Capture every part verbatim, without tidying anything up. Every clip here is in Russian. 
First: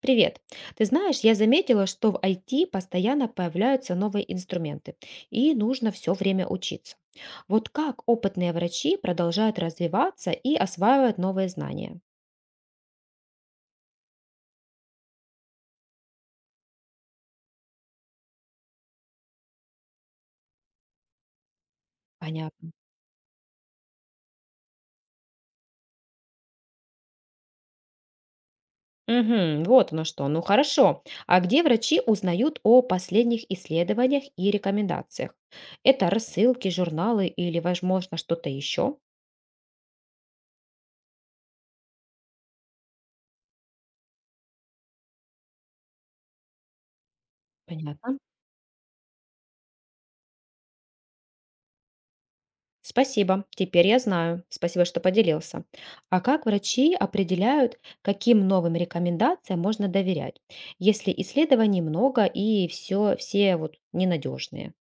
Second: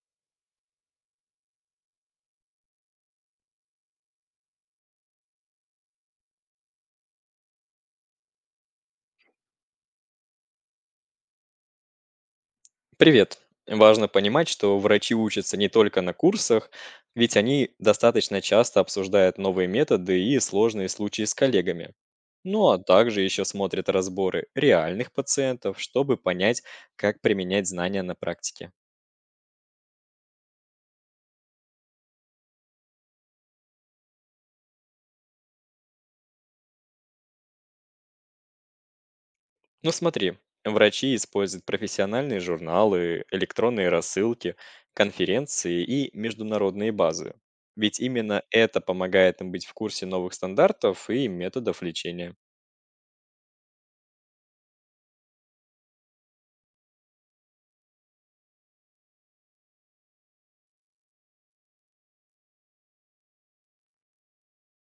Привет. Ты знаешь, я заметила, что в I T постоянно появляются новые инструменты, и нужно все время учиться. Вот как опытные врачи продолжают развиваться и осваивают новые знания? Привет. Важно понимать, что врачи учатся не только на курсах, ведь они достаточно часто обсуждают новые методы и сложные случаи с коллегами. Ну Понятно. а также еще смотрят разборы реальных пациентов, чтобы понять, как применять знания на практике. Мгм, вот оно что. Ну хорошо. А где врачи узнают о последних исследованиях и рекомендациях? Это рассылки, журналы или, возможно, что-то еще? Ну смотри, врачи используют профессиональные журналы, электронные рассылки, конференции и международные базы. Ведь Понятно. именно это помогает им быть в курсе новых стандартов и методов лечения. Спасибо, теперь я знаю. Спасибо, что поделился. А как врачи определяют, каким новым рекомендациям можно доверять, если исследований много и все, все вот ненадежные?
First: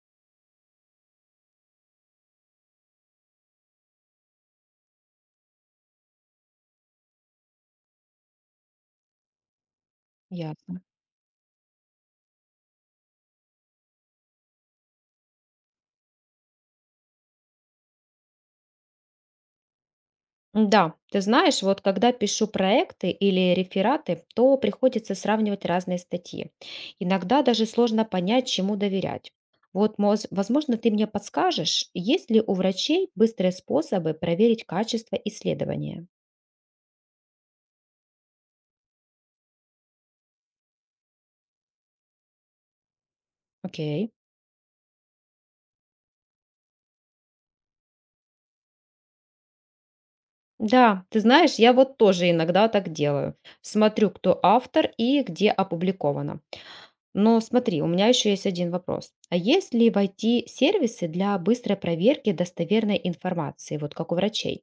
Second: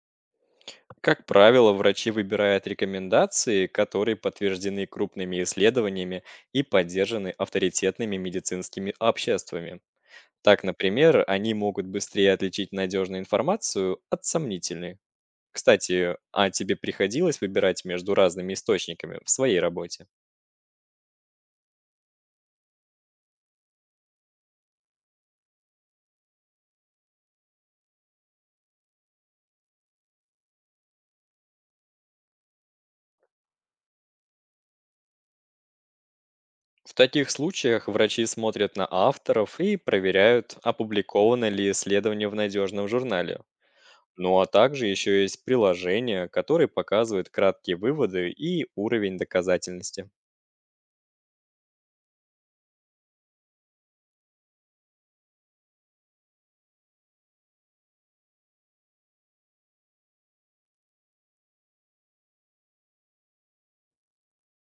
Как правило, врачи выбирают рекомендации, которые подтверждены крупными исследованиями и поддержаны авторитетными медицинскими обществами. Так, Ясно. например, они могут быстрее отличить надежную информацию от сомнительной. Кстати, а тебе приходилось выбирать между разными источниками в своей работе? Да, ты знаешь, вот когда пишу проекты или рефераты, то приходится сравнивать разные статьи. Иногда даже сложно понять, чему доверять. Вот, моз- возможно, ты мне подскажешь, есть ли у врачей быстрые способы проверить качество исследования? В таких случаях врачи смотрят на авторов и проверяют, опубликовано ли исследование в надежном журнале. Окей. Ну а также еще есть приложения, которые показывают краткие выводы и уровень доказательности. Да, ты знаешь, я вот тоже иногда так делаю. Смотрю, кто автор и где опубликовано. Но смотри, у меня еще есть один вопрос. А есть ли в I T-сервисы для быстрой проверки достоверной информации, вот как у врачей?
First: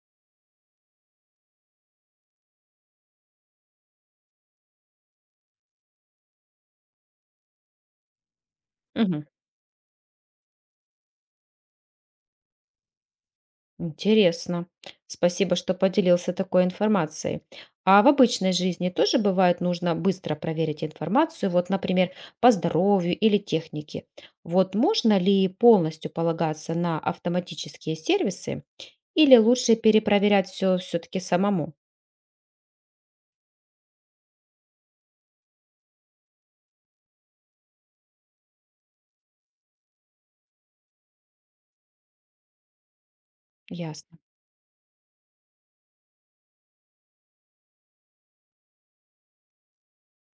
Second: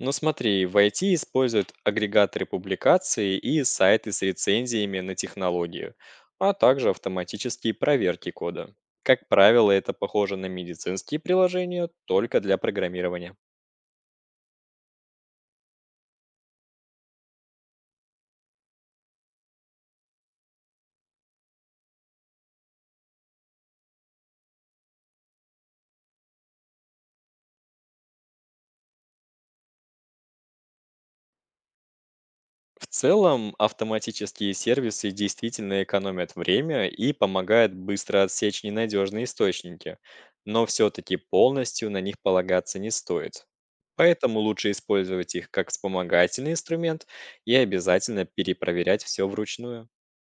Но смотри, в I T используют агрегаторы публикаций и сайты с рецензиями на технологию, а также автоматические проверки кода. Мгм. Как правило, это похоже на медицинские приложения только для программирования. Интересно. Спасибо, что поделился такой информацией. А в обычной жизни тоже бывает нужно быстро проверить информацию, вот, например, по здоровью или технике. Вот можно ли полностью полагаться на автоматические сервисы или лучше перепроверять все все-таки самому? В целом, автоматические сервисы действительно экономят время и помогают быстро отсечь ненадежные источники, но все-таки полностью на них полагаться не стоит. Ясно. Поэтому лучше использовать их как вспомогательный инструмент и обязательно перепроверять все вручную.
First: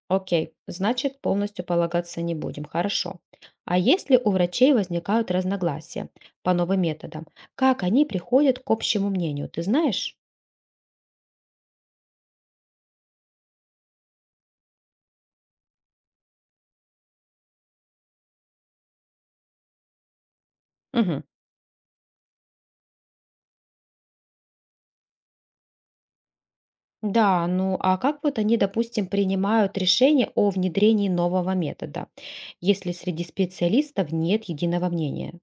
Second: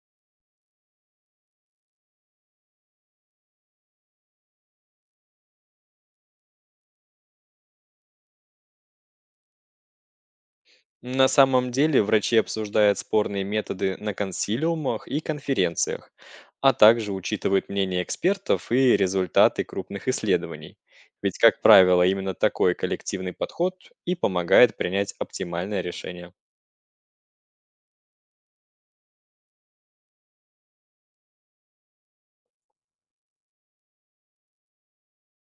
Окей, значит, полностью полагаться не будем. Хорошо. А если у врачей возникают разногласия по новым методам, как они приходят к общему мнению, ты знаешь? На самом деле врачи обсуждают спорные методы на консилиумах и конференциях, а также учитывают мнение экспертов и результаты крупных исследований. Мгм. Ведь, как правило, именно такой коллективный подход и помогает принять оптимальное решение. Да, ну а как вот они, допустим, принимают решение о внедрении нового метода, если среди специалистов нет единого мнения?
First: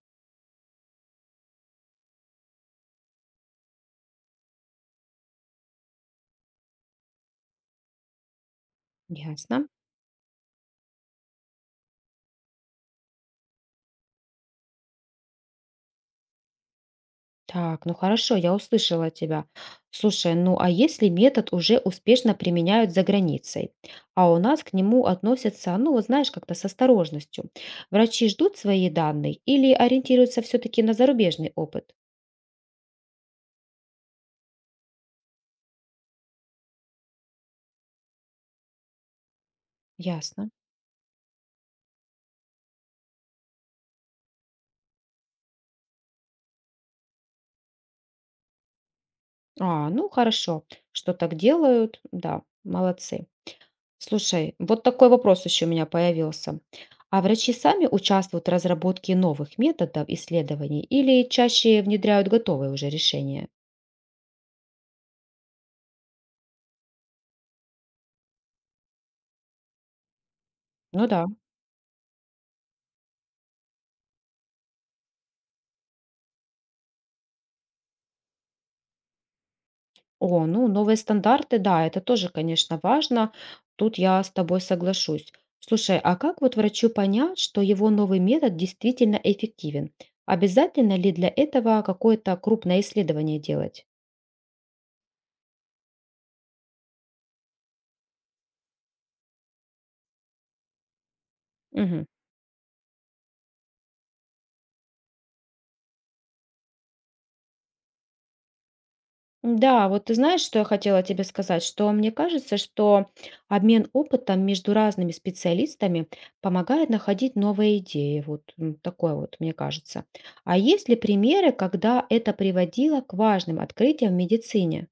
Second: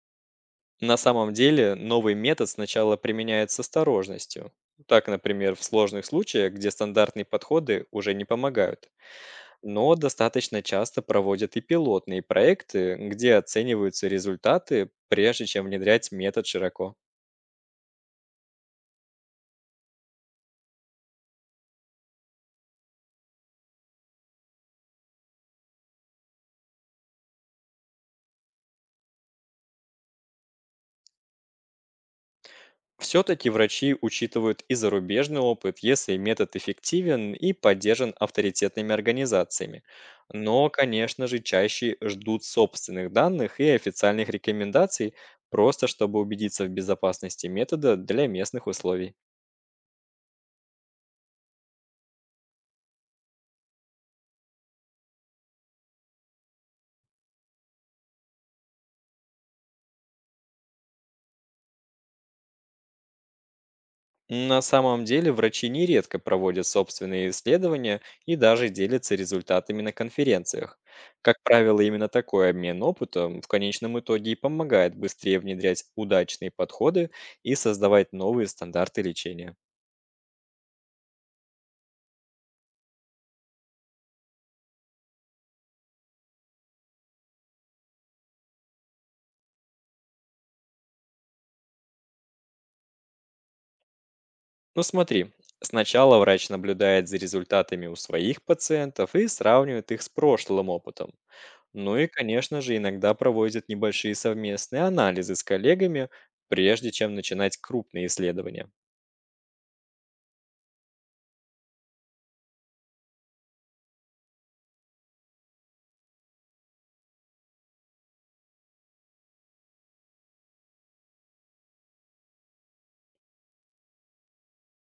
На самом деле новый метод сначала применяется с осторожностью. Так, например, в сложных случаях, где стандартные подходы уже не помогают. Ясно. Но достаточно часто проводят и пилотные проекты, где оцениваются результаты, прежде чем внедрять метод широко. Так, ну хорошо, я услышала тебя. Слушай, ну а если метод уже успешно применяют за границей, а у нас к нему относятся, ну, вот знаешь, как-то с осторожностью. Врачи ждут свои данные или ориентируются все-таки на зарубежный опыт? Все-таки врачи учитывают и зарубежный опыт, если метод эффективен и поддержан авторитетными организациями. Ясно. Но, конечно же, чаще ждут собственных данных и официальных рекомендаций, просто чтобы убедиться в безопасности метода для местных условий. А, ну хорошо, что так делают, да, молодцы. Слушай, вот такой вопрос еще у меня появился. А врачи сами участвуют в разработке новых методов исследований или чаще внедряют готовые уже решения? На самом деле врачи нередко проводят собственные исследования и даже делятся результатами на конференциях. Ну да. Как правило, именно такой обмен опытом в конечном итоге и помогает быстрее внедрять удачные подходы и создавать новые стандарты лечения. О, ну новые стандарты, да, это тоже, конечно, важно. Тут я с тобой соглашусь. Слушай, а как вот врачу понять, что его новый метод действительно эффективен? Обязательно ли для этого какое-то крупное исследование делать? Ну смотри, сначала врач наблюдает за результатами у своих пациентов и сравнивает их с прошлым опытом. Ну Мгм. и, конечно же, иногда проводят небольшие совместные анализы с коллегами, прежде чем начинать крупные исследования. Да, вот ты знаешь, что я хотела тебе сказать, что мне кажется, что обмен опытом между разными специалистами помогает находить новые идеи, вот м, такое вот, мне кажется. А есть ли примеры, когда это приводило к важным открытиям в медицине?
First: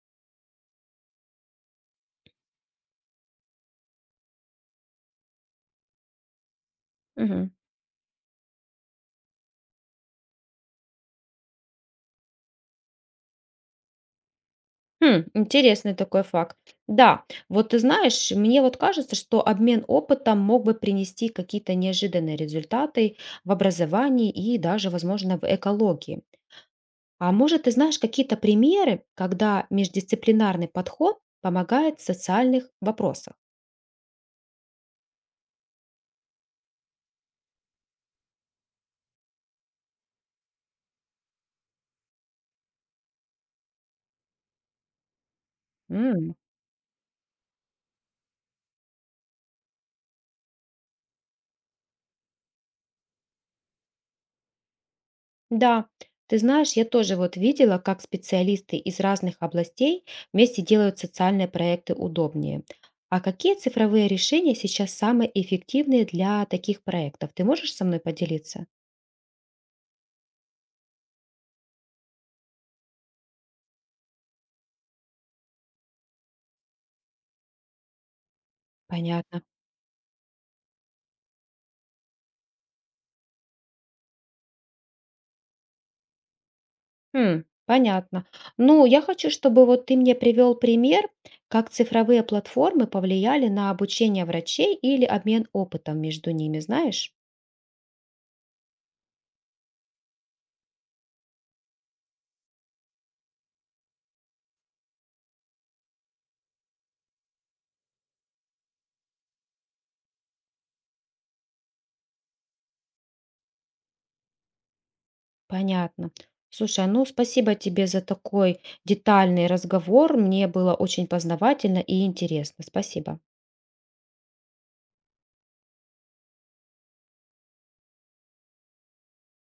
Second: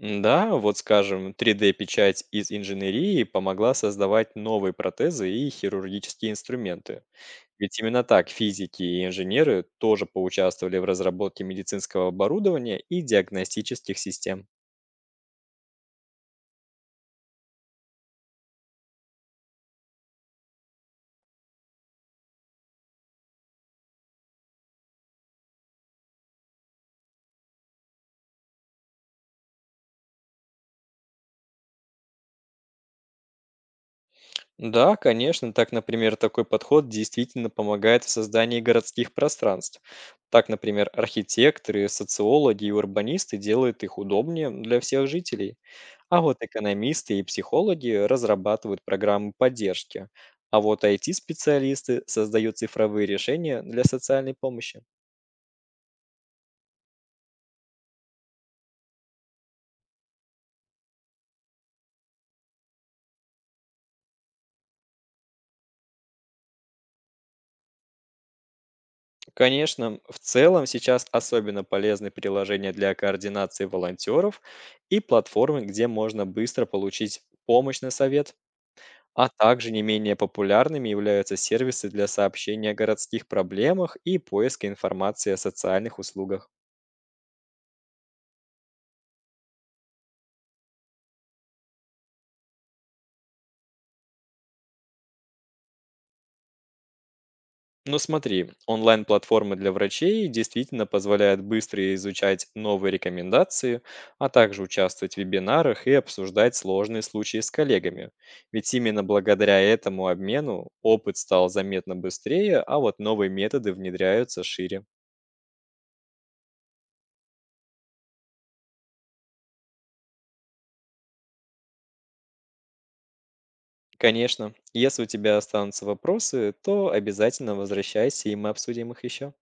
Да, вот скажем, три D-печать из инженерии помогла создавать новые протезы и хирургические инструменты. Мгм. Ведь именно так физики и инженеры тоже поучаствовали в разработке медицинского оборудования и диагностических систем. Хм, интересный такой факт. Да, вот ты знаешь, мне вот кажется, что обмен опытом мог бы принести какие-то неожиданные результаты в образовании и даже, возможно, в экологии. А может, ты знаешь какие-то примеры, когда междисциплинарный подход помогает в социальных вопросах? Да, конечно. Так, например, такой подход действительно помогает в создании городских пространств. Так, например, архитекторы, социологи и урбанисты делают их удобнее для всех жителей. А М. вот экономисты и психологи разрабатывают программы поддержки. А вот I T-специалисты создают цифровые решения для социальной помощи. Да, ты знаешь, я тоже вот видела, как специалисты из разных областей вместе делают социальные проекты удобнее. А какие цифровые решения сейчас самые эффективные для таких проектов? Ты можешь со мной поделиться? Конечно, в целом сейчас особенно полезны приложения для координации волонтеров и платформы, где можно быстро получить помощь на совет. А Понятно. также не менее популярными являются сервисы для сообщения о городских проблемах и поиска информации о социальных услугах. М, понятно. Ну, я хочу, чтобы вот ты мне привел пример, как цифровые платформы повлияли на обучение врачей или обмен опытом между ними, знаешь? Ну смотри, онлайн-платформы для врачей действительно позволяют быстро изучать новые рекомендации, а также участвовать в вебинарах и обсуждать сложные случаи с коллегами. Ведь именно благодаря этому обмену опыт стал заметно быстрее, а вот новые методы внедряются шире. Понятно. Слушай, а ну спасибо тебе за такой детальный разговор. Мне было очень познавательно и интересно. Спасибо. Конечно. Если у тебя останутся вопросы, то обязательно возвращайся, и мы обсудим их еще.